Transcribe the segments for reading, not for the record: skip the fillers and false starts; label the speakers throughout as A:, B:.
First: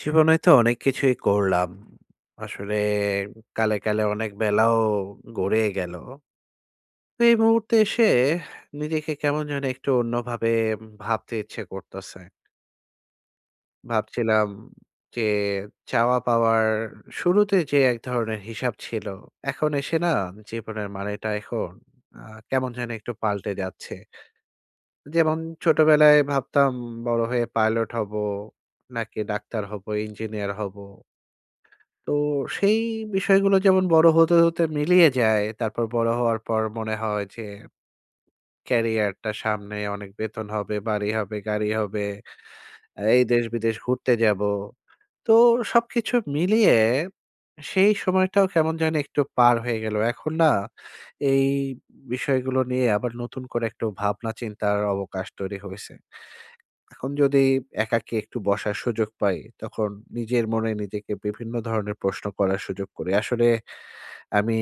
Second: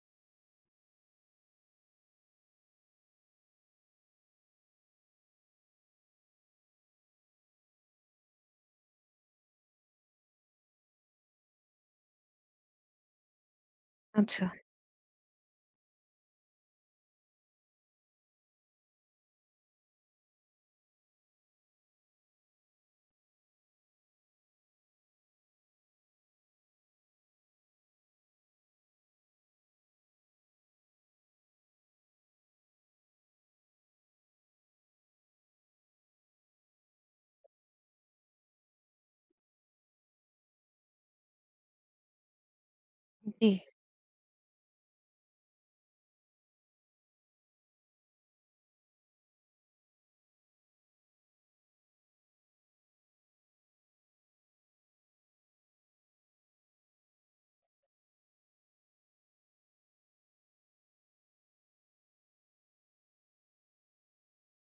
A: জীবনে তো অনেক কিছুই করলাম। আসলে কালে অনেক বেলাও গড়িয়ে গেল। তো এই মুহূর্তে এসে নিজেকে কেমন যেন একটু অন্যভাবে ভাবতে ইচ্ছে করতেছে।
B: আচ্ছা,
A: ভাবছিলাম যে চাওয়া পাওয়ার শুরুতে যে এক ধরনের হিসাব ছিল, এখন এসে না জীবনের মানেটা এখন আ কেমন যেন একটু পাল্টে যাচ্ছে। যেমন ছোটবেলায় ভাবতাম বড় হয়ে পাইলট হব, নাকি ডাক্তার হব, ইঞ্জিনিয়ার হব। তো সেই বিষয়গুলো যেমন বড় হতে মিলিয়ে যায়। তারপর বড় হওয়ার পর মনে হয় যে ক্যারিয়ারটা সামনে অনেক বেতন হবে, বাড়ি হবে, গাড়ি হবে। এই
B: জি।
A: দেশ-বিদেশ ঘুরতে যাবো। তো সবকিছু মিলিয়ে সেই সময়টাও কেমন জানি একটু পার হয়ে গেল। এখন না এই বিষয়গুলো নিয়ে আবার নতুন করে একটু ভাবনা চিন্তার অবকাশ তৈরি হইছে। এখন যদি একাকী একটু বসার সুযোগ পাই, তখন নিজের মনে নিজেকে বিভিন্ন ধরনের প্রশ্ন করার সুযোগ করি। আসলে আমি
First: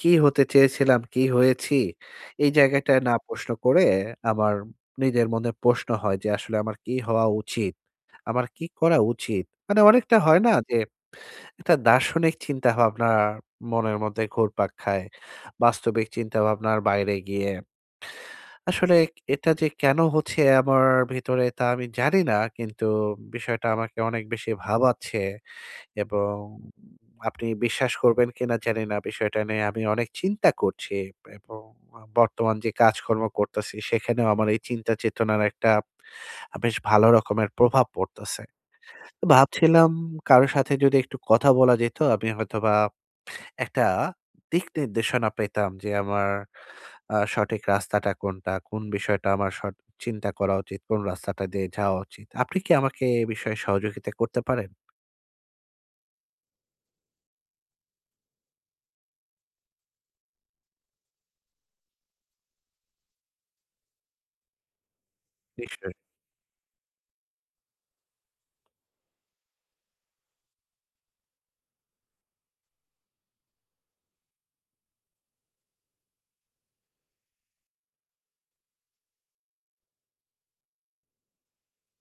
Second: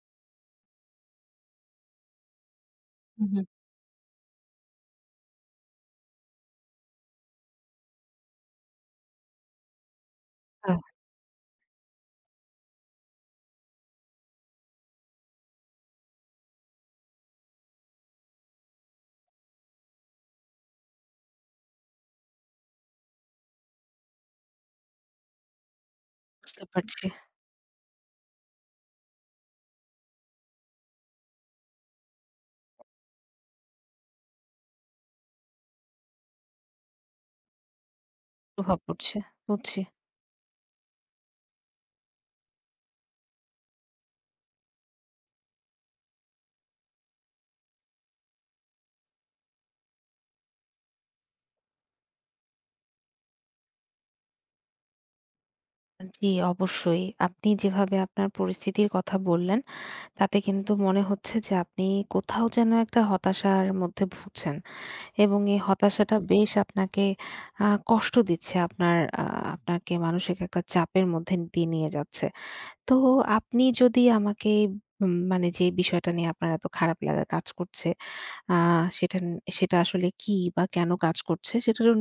A: কি হতে চেয়েছিলাম, কি হয়েছি? এই জায়গাটায় না
B: হু, হু।
A: প্রশ্ন করে আমার নিজের মনে প্রশ্ন হয় যে আসলে আমার কি হওয়া উচিত? আমার কি করা উচিত? মানে অনেকটা হয় না
B: আ
A: যে একটা দার্শনিক চিন্তাভাবনা মনের মধ্যে ঘুরপাক খায়। বাস্তবিক চিন্তাভাবনার বাইরে গিয়ে। আসলে এটা যে কেন হচ্ছে আমার ভিতরে তা আমি জানি না। কিন্তু বিষয়টা আমাকে অনেক বেশি ভাবাচ্ছে। এবং
B: বুঝতে পারছি।
A: আপনি বিশ্বাস করবেন কিনা জানি না বিষয়টা নিয়ে আমি অনেক চিন্তা করছি এবং বর্তমান যে কাজকর্ম করতেছি সেখানেও আমার এই চিন্তা চেতনার একটা বেশ ভালো রকমের প্রভাব পড়তেছে।
B: প্রভাব পড়ছে।
A: তো
B: বুঝছি।
A: ভাবছিলাম কারো সাথে যদি একটু কথা বলা যেত আমি হয়তোবা একটা দিক নির্দেশনা পেতাম যে আমার সঠিক রাস্তাটা কোনটা? কোন বিষয়টা আমার চিন্তা করা উচিত? কোন রাস্তাটা দিয়ে যাওয়া উচিত? আপনি কি আমাকে এ বিষয়ে সহযোগিতা করতে পারেন?
B: জি, অবশ্যই। আপনি যেভাবে আপনার পরিস্থিতির কথা বললেন, তাতে কিন্তু মনে হচ্ছে যে আপনি কোথাও যেন একটা হতাশার মধ্যে ভুগছেন। এবং এই
A: নিশ্চয়ই।
B: হতাশাটা বেশ আপনাকে কষ্ট দিচ্ছে। আপনার আ আপনাকে মানসিক একটা চাপের মধ্যে দিয়ে নিয়ে যাচ্ছে। তো আপনি যদি আমাকে মানে যে বিষয়টা নিয়ে আপনার এত খারাপ লাগা কাজ করছে, আ সেটা ন সেটা আসলে কি বা কেন কাজ করছে, সেটা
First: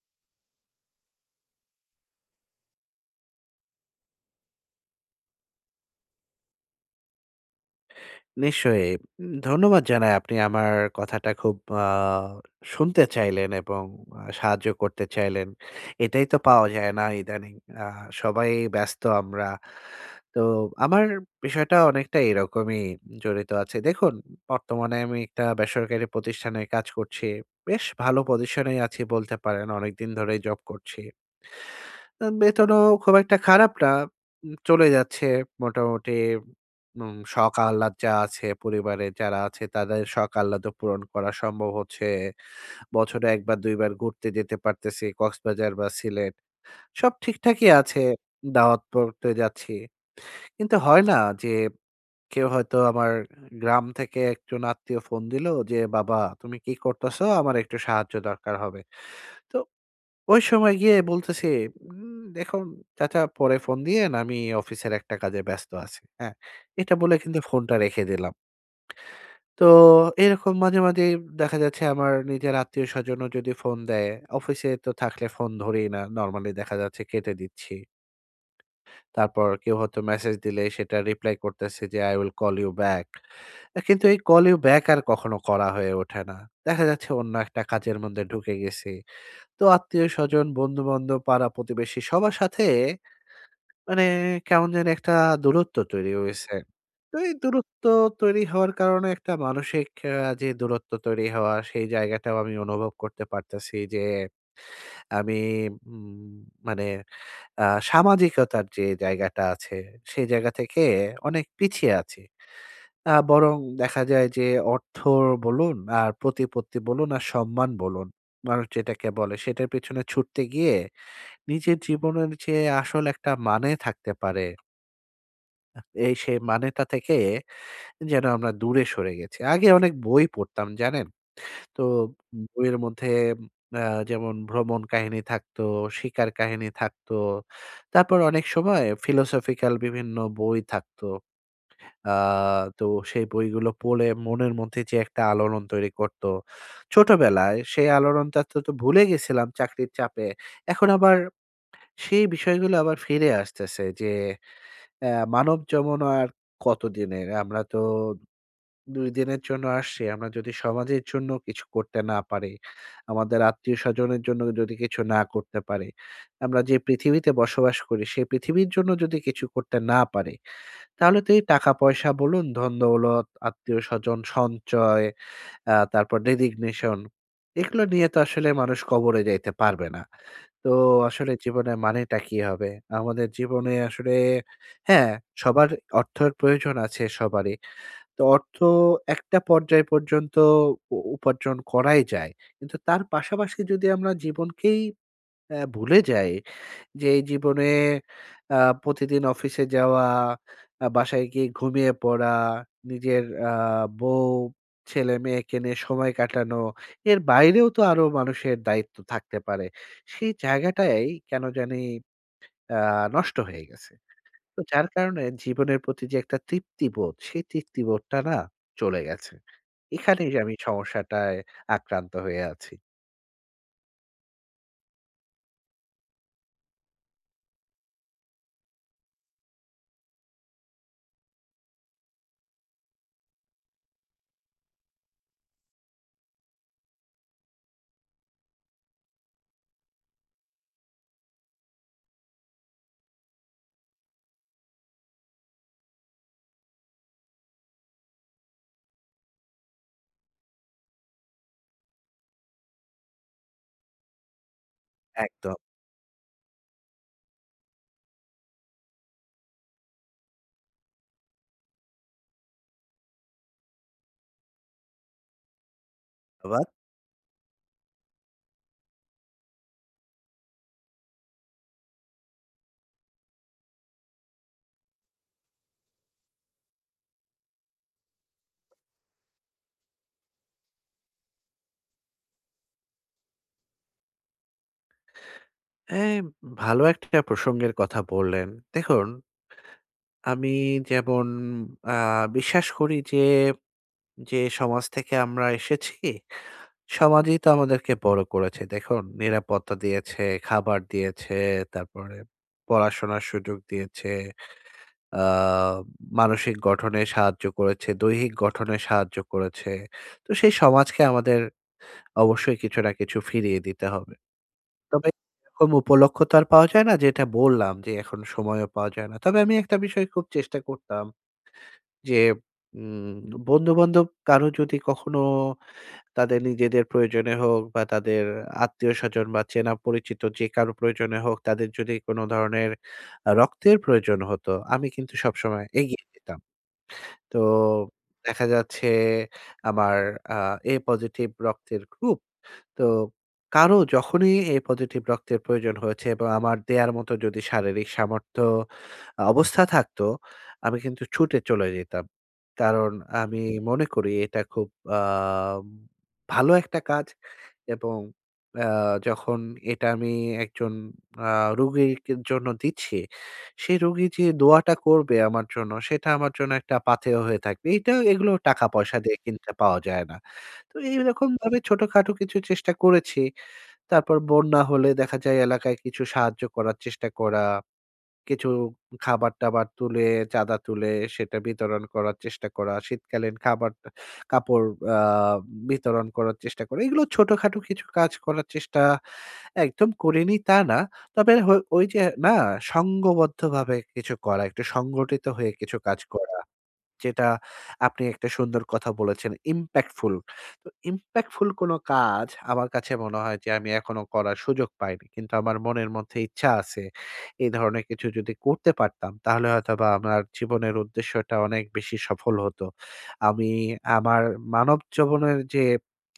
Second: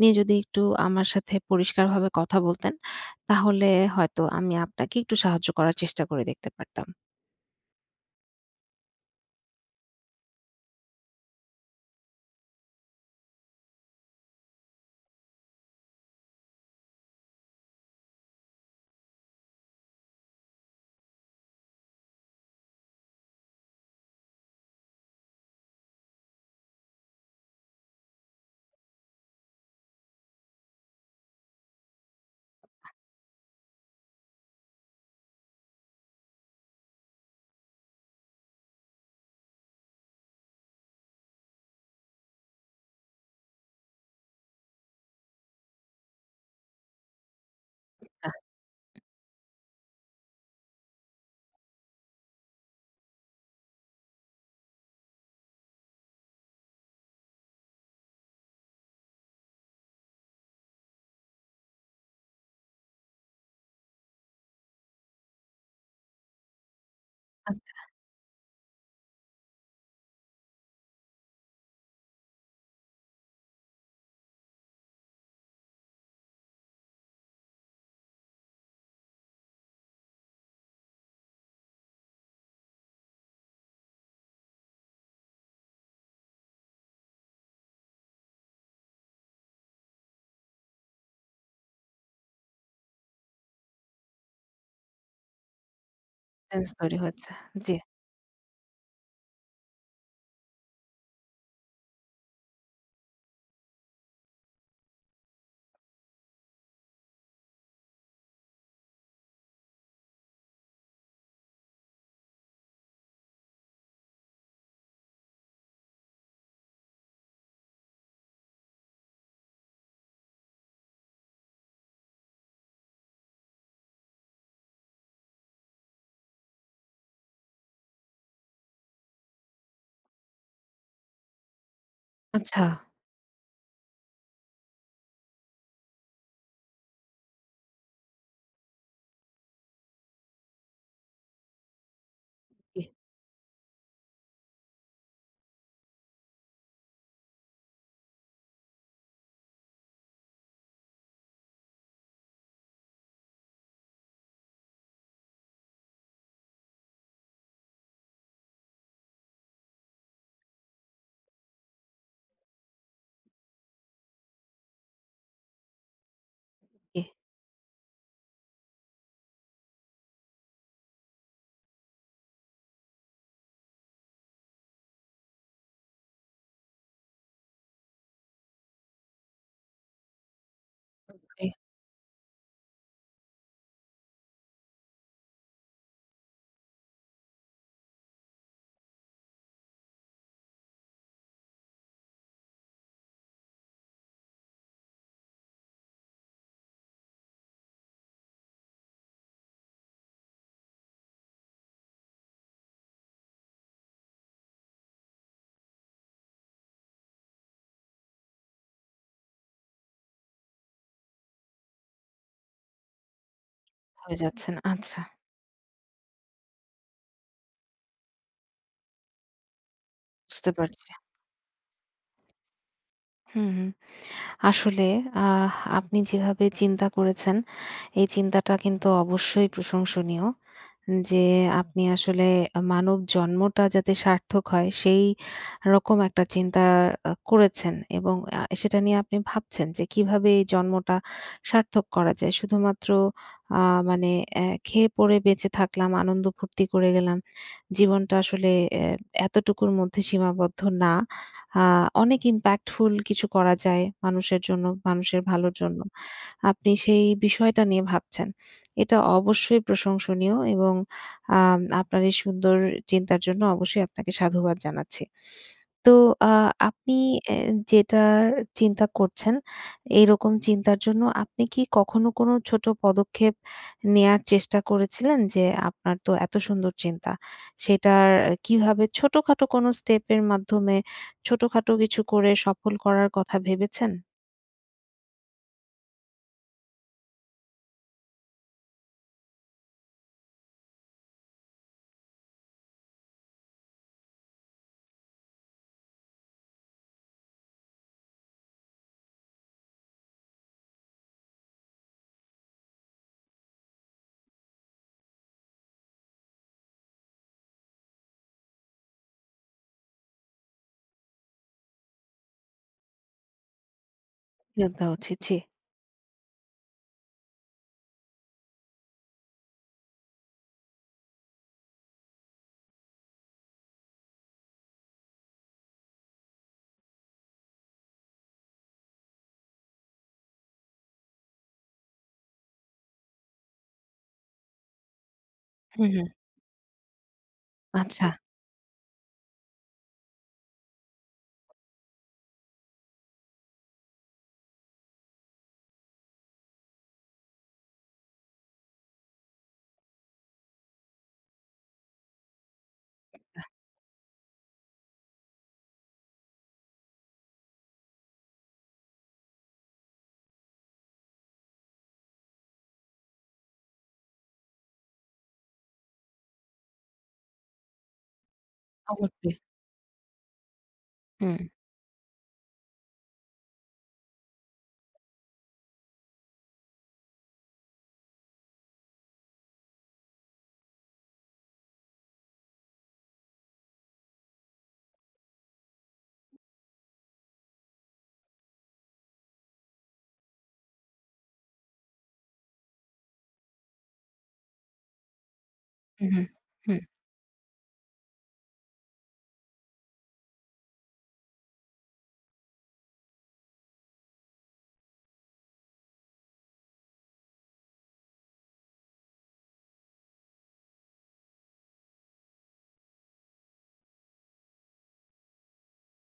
B: নিয়ে যদি একটু আমার সাথে পরিষ্কারভাবে কথা বলতেন, তাহলে হয়তো আমি আপনাকে একটু সাহায্য করার চেষ্টা করে দেখতে পারতাম।
A: নিশ্চয়ই। ধন্যবাদ জানাই আপনি আমার কথাটা খুব আ শুনতে চাইলেন এবং সাহায্য করতে চাইলেন। এটাই তো পাওয়া যায় না ইদানিং। আ সবাই ব্যস্ত আমরা। তো আমার বিষয়টা অনেকটা এরকমই জড়িত আছে। দেখুন, বর্তমানে আমি একটা বেসরকারি প্রতিষ্ঠানে কাজ করছি। বেশ ভালো পজিশনেই আছি বলতে পারেন। অনেকদিন ধরেই জব করছি। বেতনও খুব একটা খারাপ না। চলে যাচ্ছে মোটামুটি। শখ আহ্লাদ যা আছে পরিবারে যারা আছে তাদের শখ আহ্লাদও পূরণ করা সম্ভব হচ্ছে। বছরে ১ বার ২ বার ঘুরতে যেতে পারতেছি কক্সবাজার বা সিলেট। সব ঠিকঠাকই আছে। দাওয়াত পড়তে যাচ্ছি। কিন্তু হয় না যে কেউ হয়তো আমার গ্রাম থেকে একজন আত্মীয় ফোন দিলো যে, "বাবা তুমি কি করতেছো? আমার একটু সাহায্য দরকার হবে।" তো ওই সময় গিয়ে বলতেছি, দেখুন চাচা পরে ফোন দিয়েন আমি অফিসের একটা কাজে ব্যস্ত আছি।" হ্যাঁ? এটা বলে কিন্তু ফোনটা রেখে দিলাম। তো এরকম মাঝে দেখা যাচ্ছে আমার নিজের আত্মীয়স্বজনও যদি ফোন দেয়, অফিসে তো থাকলে ফোন ধরি না। নরমালি দেখা যাচ্ছে কেটে দিচ্ছি। তারপর কেউ হয়তো মেসেজ দিলে সেটা রিপ্লাই করতেছি যে, "I will call you back"। কিন্তু এই call you back আর কখনো করা হয়ে ওঠে না। দেখা যাচ্ছে অন্য একটা কাজের মধ্যে ঢুকে গেছি। তো আত্মীয়স্বজন, বন্ধু-বান্ধব, পাড়া-প্রতিবেশী সবার সাথে মানে কেমন জানি একটা দূরত্ব তৈরি হয়েছে।
B: সেন্স তৈরি
A: তো
B: হয়েছে।
A: এই
B: জি।
A: দূরত্ব তৈরি হওয়ার কারণে একটা মানসিক যে দূরত্ব তৈরি হওয়া সেই জায়গাটাও আমি অনুভব করতে পারতেছি যে আমি উম মানে আ সামাজিকতার যে জায়গাটা আছে সেই জায়গা থেকে অনেক পিছিয়ে আছি। বরং দেখা যায় যে অর্থ বলুন আর প্রতিপত্তি বলুন আর সম্মান বলুন, মানুষ যেটাকে বলে সেটার পেছনে ছুটতে গিয়ে নিজের জীবনের যে আসল একটা মানে থাকতে পারে, এই সেই মানেটা থেকে যেন আমরা দূরে সরে গেছি। আগে অনেক বই পড়তাম জানেন? তো
B: আচ্ছা।
A: বইয়ের মধ্যে আ যেমন ভ্রমণ কাহিনী থাকতো, শিকার কাহিনী থাকতো। তারপর অনেক সময় philosophical বিভিন্ন বই থাকতো। আ
B: জি,
A: তো সেই বইগুলো পড়ে মনের মধ্যে যে একটা আলোড়ন তৈরি করত। ছোটবেলায় সেই আলোড়নটা তো তো ভুলে গেছিলাম চাকরির চাপে। এখন আবার সেই বিষয়গুলো আবার ফিরে আসতেছে যে আ মানব জীবন আর কতদিনের? আমরা তো ২ দিনের জন্য আসছি। আমরা যদি সমাজের জন্য কিছু করতে না পারি, আমাদের আত্মীয়স্বজনের জন্য যদি কিছু না করতে পারি, আমরা যে
B: জি,
A: পৃথিবীতে বসবাস করি সেই পৃথিবীর জন্য যদি কিছু করতে না পারি, তাহলে তো এই টাকা-পয়সা বলুন, ধন-দৌলত, আত্মীয়স্বজন সঞ্চয় তারপর রেজিগনেশন এগুলো নিয়ে তো আসলে মানুষ কবরে যাইতে পারবে না। তো আসলে
B: জি,
A: জীবনের মানেটা কি হবে? আমাদের জীবনে আসলে হ্যাঁ, সবার অর্থের প্রয়োজন আছে সবারই। তো অর্থ একটা পর্যায় পর্যন্ত উপার্জন করাই যায়। কিন্তু তার পাশাপাশি যদি আমরা জীবনকেই ভুলে যাই যে এই জীবনে আ প্রতিদিন অফিসে যাওয়া, বাসায় গিয়ে ঘুমিয়ে পড়া, নিজের বউ, ছেলেমেয়েকে নিয়ে সময় কাটানো, এর বাইরেও তো আরো মানুষের দায়িত্ব থাকতে পারে। সেই জায়গাটাই কেন জানি আ নষ্ট হয়ে গেছে।
B: হয়ে যাচ্ছেন।
A: তো যার
B: আচ্ছা,
A: কারণে জীবনের প্রতি যে একটা তৃপ্তিবোধ, সেই তৃপ্তিবোধটা না চলে গেছে। এখানেই যে
B: বুঝতে
A: আমি
B: পারছি।
A: সমস্যাটায় আক্রান্ত হয়ে আছি।
B: হুম, হুম। আসলে আহ আপনি যেভাবে চিন্তা করেছেন, এই চিন্তাটা কিন্তু অবশ্যই প্রশংসনীয়। যে আপনি আসলে মানব জন্মটা যাতে সার্থক হয় সেই রকম একটা চিন্তা করেছেন এবং সেটা নিয়ে আপনি ভাবছেন যে কিভাবে এই জন্মটা সার্থক করা যায়। শুধুমাত্র আ মানে খেয়ে পড়ে বেঁচে থাকলাম, আনন্দ ফুর্তি করে গেলাম। জীবনটা আসলে অ্যা এতটুকুর মধ্যে সীমাবদ্ধ না। আ অনেক impactful কিছু করা যায় মানুষের জন্য, মানুষের ভালোর
A: একদম।
B: জন্য। আপনি সেই বিষয়টা নিয়ে ভাবছেন। এটা অবশ্যই প্রশংসনীয় এবং আপনার এই সুন্দর চিন্তার জন্য অবশ্যই আপনাকে সাধুবাদ জানাচ্ছি। তো আ
A: ধন্যবাদ।
B: আপনি এ যেটার চিন্তা করছেন, এইরকম চিন্তার জন্য আপনি কি কখনো কোনো ছোট পদক্ষেপ নেয়ার চেষ্টা করেছিলেন? যে আপনার তো এত সুন্দর চিন্তা, সেটার কিভাবে ছোটখাটো কোনো স্টেপের মাধ্যমে ছোটখাটো কিছু করে সফল করার কথা ভেবেছেন?
A: হ্যাঁ, ভালো একটা প্রসঙ্গের কথা বললেন। দেখুন আমি যেমন আ বিশ্বাস করি যে, যে সমাজ থেকে আমরা এসেছি, সমাজই তো আমাদেরকে বড় করেছে। দেখুন নিরাপত্তা দিয়েছে, খাবার দিয়েছে, তারপরে পড়াশোনার সুযোগ দিয়েছে, আ মানসিক গঠনে সাহায্য করেছে, দৈহিক গঠনে সাহায্য করেছে। তো সেই সমাজকে আমাদের অবশ্যই কিছু না কিছু ফিরিয়ে দিতে হবে।
B: উদ্যোগ নেওয়া
A: তবে
B: উচিত, জি।
A: এরকম উপলক্ষ তো আর পাওয়া যায় না যেটা বললাম যে, এখন সময়ও পাওয়া যায় না। তবে আমি একটা বিষয় খুব চেষ্টা করতাম যে উম বন্ধু-বান্ধব কারো যদি কখনো তাদের নিজেদের প্রয়োজনে হোক বা তাদের আত্মীয়স্বজন বা চেনা পরিচিত যে কারো প্রয়োজনে হোক, তাদের যদি কোনো ধরনের রক্তের প্রয়োজন হতো, আমি কিন্তু সবসময়
B: হুম,
A: এগিয়ে
B: হুম।
A: যেতাম। তো
B: আচ্ছা।
A: দেখা যাচ্ছে আমার আ A পজিটিভ রক্তের গ্রুপ। তো কারো যখনই এ পজিটিভ রক্তের প্রয়োজন হয়েছে এবং আমার দেয়ার মতো যদি শারীরিক সামর্থ্য অবস্থা থাকতো, আমি কিন্তু ছুটে চলে যেতাম। কারণ আমি মনে করি এটা খুব আ ভালো একটা কাজ। এবং আ যখন এটা আমি একজন আ রোগীর জন্য দিচ্ছি, সেই রোগী যে দোয়াটা করবে আমার জন্য, সেটা আমার জন্য একটা পাথেয় হয়ে থাকবে। এইটা এগুলো টাকা-পয়সা
B: খবর
A: দিয়ে
B: পেয়ে।
A: কিনতে পাওয়া যায় না। তো
B: হুম,
A: এইরকমভাবে ছোটখাটো কিছু চেষ্টা করেছি। তারপর বন্যা হলে দেখা যায় এলাকায় কিছু সাহায্য করার চেষ্টা করা। কিছু খাবার-টাবার তুলে, চাঁদা তুলে সেটা বিতরণ করার চেষ্টা করা। শীতকালীন খাবার, কাপড় আ বিতরণ করার চেষ্টা করা। এগুলো ছোটখাটো কিছু কাজ করার চেষ্টা একদম করিনি তা না। তবে ওই যে না সংঘবদ্ধভাবে কিছু করা, একটু সংগঠিত হয়ে কিছু কাজ
B: হুম, হুম,
A: করা।
B: হুম,
A: যেটা আপনি একটা সুন্দর কথা বলেছেন, impactful। তো impactful কোনো কাজ আমার কাছে মনে হয় যে আমি এখনো করার সুযোগ পাইনি। কিন্তু আমার মনের মধ্যে ইচ্ছা আছে। এই ধরনের কিছু যদি করতে পারতাম তাহলে হয়তোবা আমার জীবনের উদ্দেশ্যটা অনেক বেশি সফল হতো। আমি আমার মানব জীবনের যে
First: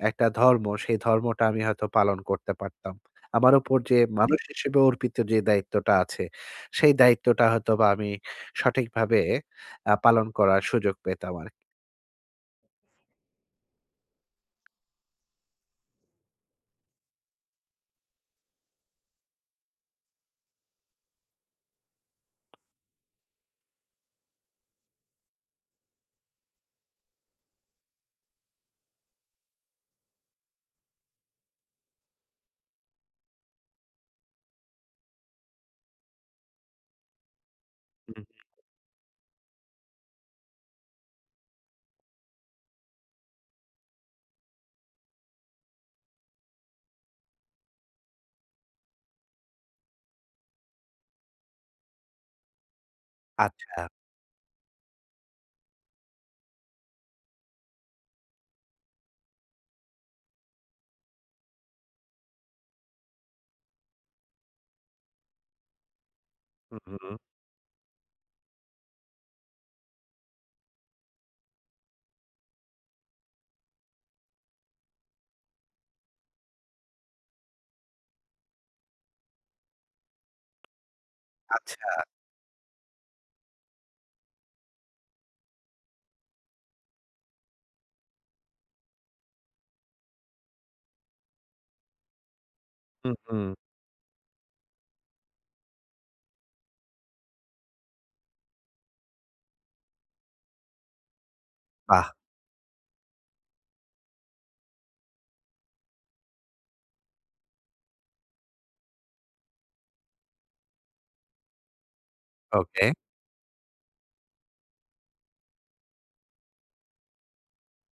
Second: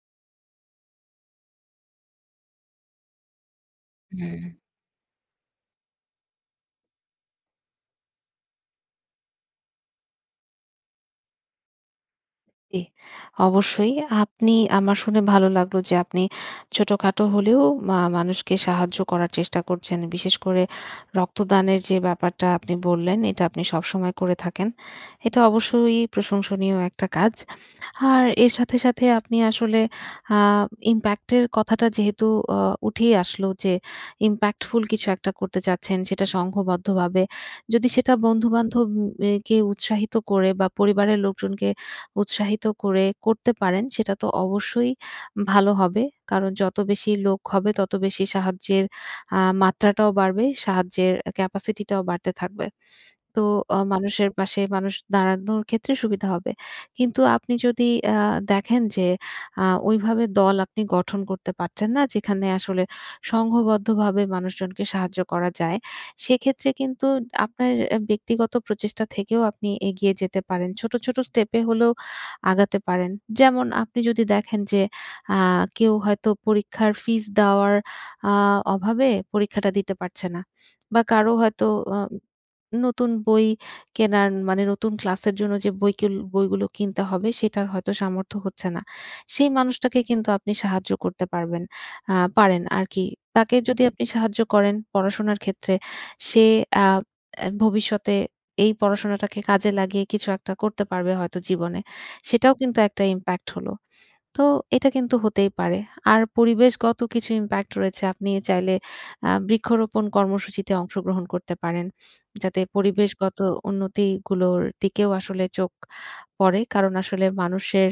A: একটা ধর্ম, সেই ধর্মটা আমি হয়তো পালন করতে পারতাম। আমার উপর যে মানুষ
B: হুম।
A: হিসেবে অর্পিত যে দায়িত্বটা আছে, সেই দায়িত্বটা হয়তোবা আমি সঠিকভাবে পালন করার সুযোগ পেতাম আরকি।
B: জি, অবশ্যই। আপনি আমার শুনে ভালো লাগলো যে আপনি ছোটখাটো হলেও মানুষকে সাহায্য করার চেষ্টা করছেন। বিশেষ করে রক্তদানের যে ব্যাপারটা আপনি বললেন, এটা আপনি সবসময় করে থাকেন। এটা অবশ্যই প্রশংসনীয় একটা কাজ। আর এর সাথে, সাথে আপনি আসলে আ ইমপ্যাক্ট এর কথাটা যেহেতু আ উঠেই আসলো যে ইমপ্যাক্টফুল কিছু একটা করতে চাচ্ছেন, সেটা সংঘবদ্ধভাবে। যদি সেটা
A: হুম।
B: বন্ধু-বান্ধব কে উৎসাহিত করে বা পরিবারের লোকজনকে উৎসাহিত করে করতে পারেন সেটা তো অবশ্যই ভালো হবে। কারণ যত বেশি লোক হবে তত বেশি সাহায্যের আ মাত্রাটাও বাড়বে, সাহায্যের ক্যাপাসিটি টাও বাড়তে থাকবে। তো
A: আচ্ছা।
B: মানুষের পাশে মানুষ দাঁড়ানোর ক্ষেত্রে সুবিধা হবে। কিন্তু আপনি যদি আ দেখেন যে ওইভাবে দল আপনি গঠন করতে পারছেন না, যেখানে আসলে সংঘবদ্ধভাবে মানুষজনকে সাহায্য করা যায়। সেক্ষেত্রে
A: হুম,
B: কিন্তু
A: হুম।
B: আপনার ব্যক্তিগত প্রচেষ্টা থেকেও আপনি এগিয়ে যেতে পারেন। ছোট, ছোট স্টেপে হলেও আগাতে পারেন। যেমন আপনি যদি দেখেন যে আ কেউ হয়তো পরীক্ষার ফিস দেওয়ার আ অভাবে পরীক্ষাটা দিতে পারছে না বা কারো হয়তো
A: আচ্ছা।
B: আ নতুন বই কেনার মানে নতুন ক্লাসের জন্য যে বইগুলো কিনতে হবে সেটার হয়তো সামর্থ্য হচ্ছে না। সেই মানুষটাকে কিন্তু আপনি সাহায্য করতে পারবেন, পারেন আরকি।
A: হুম, হুম।
B: তাকে যদি আপনি সাহায্য করেন পড়াশোনার ক্ষেত্রে সে আ অ্যা ভবিষ্যতে এই পড়াশোনাটাকে কাজে লাগিয়ে কিছু একটা করতে পারবে হয়তো জীবনে।
A: বাহ!
B: সেটাও কিন্তু একটা ইমপ্যাক্ট হলো। তো এটা কিন্তু হতেই পারে। আর পরিবেশগত কিছু ইমপ্যাক্ট রয়েছে। আপনি চাইলে বৃক্ষরোপণ কর্মসূচিতে অংশগ্রহণ করতে পারেন। যাতে
A: ওকে।
B: পরিবেশগত উন্নতিগুলোর দিকেও আসলে চোখ পড়ে। কারণ আসলে মানুষের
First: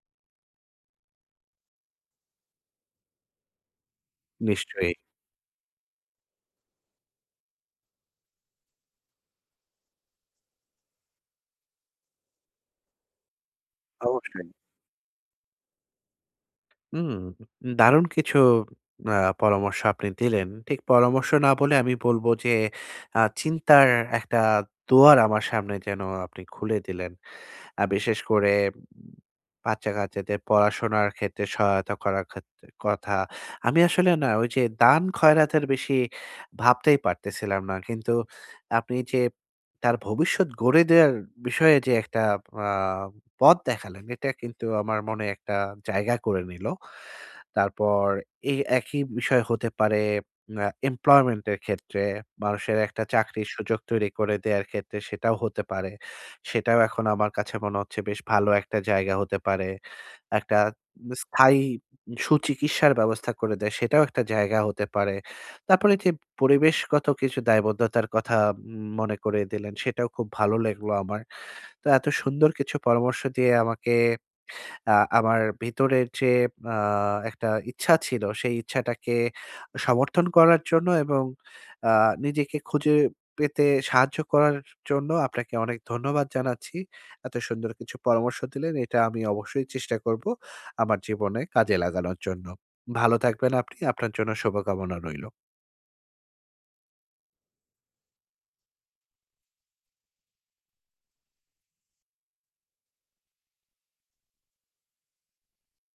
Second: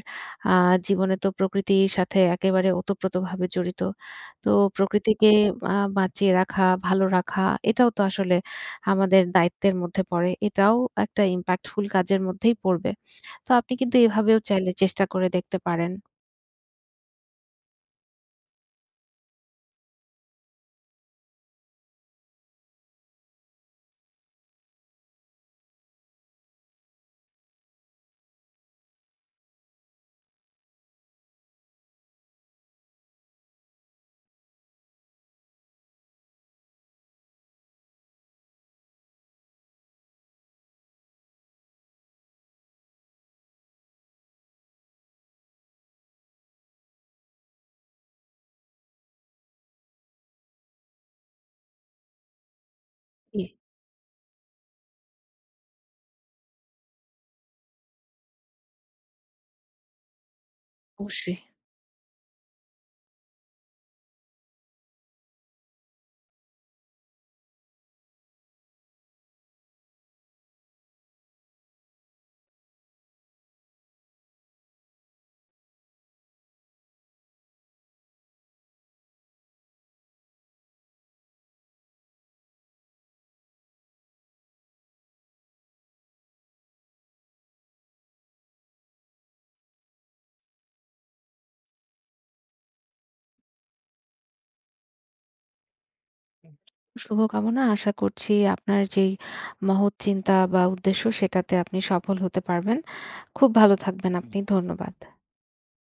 B: আ জীবনে তো প্রকৃতির সাথে একেবারে ওতপ্রোতভাবে জড়িত। তো
A: নিশ্চয়ই।
B: প্রকৃতিকে বাঁচিয়ে রাখা, ভালো রাখা এটাও তো আসলে আমাদের দায়িত্বের মধ্যে পড়ে। এটাও একটা ইমপ্যাক্টফুল কাজের মধ্যেই পড়বে। তো আপনি কিন্তু এভাবেও
A: অবশ্যই।
B: চাইলে চেষ্টা করে দেখতে পারেন।
A: হুম। দারুণ কিছু আ পরামর্শ আপনি দিলেন। ঠিক পরামর্শ না বলে আমি বলব যে চিন্তার একটা দুয়ার আমার সামনে যেন আপনি খুলে দিলেন। বিশেষ করে বাচ্চা-কাচ্চাদের পড়াশোনার ক্ষেত্রে সহায়তা করার ক্ষেত্রে কথা। আমি আসলে না ওই যে দান খয়রাতের বেশি ভাবতেই পারতেছিলাম না। কিন্তু আপনি যে তার ভবিষ্যৎ গড়ে দেওয়ার বিষয়ে যে একটা আ পথ দেখালেন, এটা কিন্তু আমার মনে একটা জায়গা করে নিল। তারপর এই একই বিষয় হতে পারে এমপ্লয়মেন্ট এর ক্ষেত্রে মানুষের একটা
B: জি।
A: চাকরির সুযোগ তৈরি করে দেয়ার ক্ষেত্রে সেটাও হতে পারে। সেটাও এখন আমার কাছে মনে হচ্ছে বেশ ভালো একটা জায়গা হতে পারে। একটা
B: অবশ্যই।
A: স্থায়ী সুচিকিৎসার ব্যবস্থা করে দেয় সেটাও একটা জায়গা হতে পারে। তারপরে যে পরিবেশগত কিছু দায়বদ্ধতার কথা মনে করিয়ে দিলেন সেটাও খুব ভালো লাগলো আমার। তো এত সুন্দর কিছু পরামর্শ দিয়ে আমাকে আ আমার ভিতরের যে আ একটা ইচ্ছা ছিল, সেই ইচ্ছাটাকে সমর্থন করার জন্য এবং আ নিজেকে খুঁজে পেতে সাহায্য করার জন্য আপনাকে অনেক ধন্যবাদ জানাচ্ছি। এত সুন্দর কিছু পরামর্শ দিলেন। এটা আমি অবশ্যই চেষ্টা করব আমার জীবনে কাজে লাগানোর জন্য। ভালো থাকবেন আপনি। আপনার জন্য শুভকামনা রইল।
B: শুভকামনা। আশা করছি আপনার যেই মহৎ চিন্তা বা উদ্দেশ্য সেটাতে আপনি সফল হতে পারবেন। খুব ভালো থাকবেন। আপনি। ধন্যবাদ।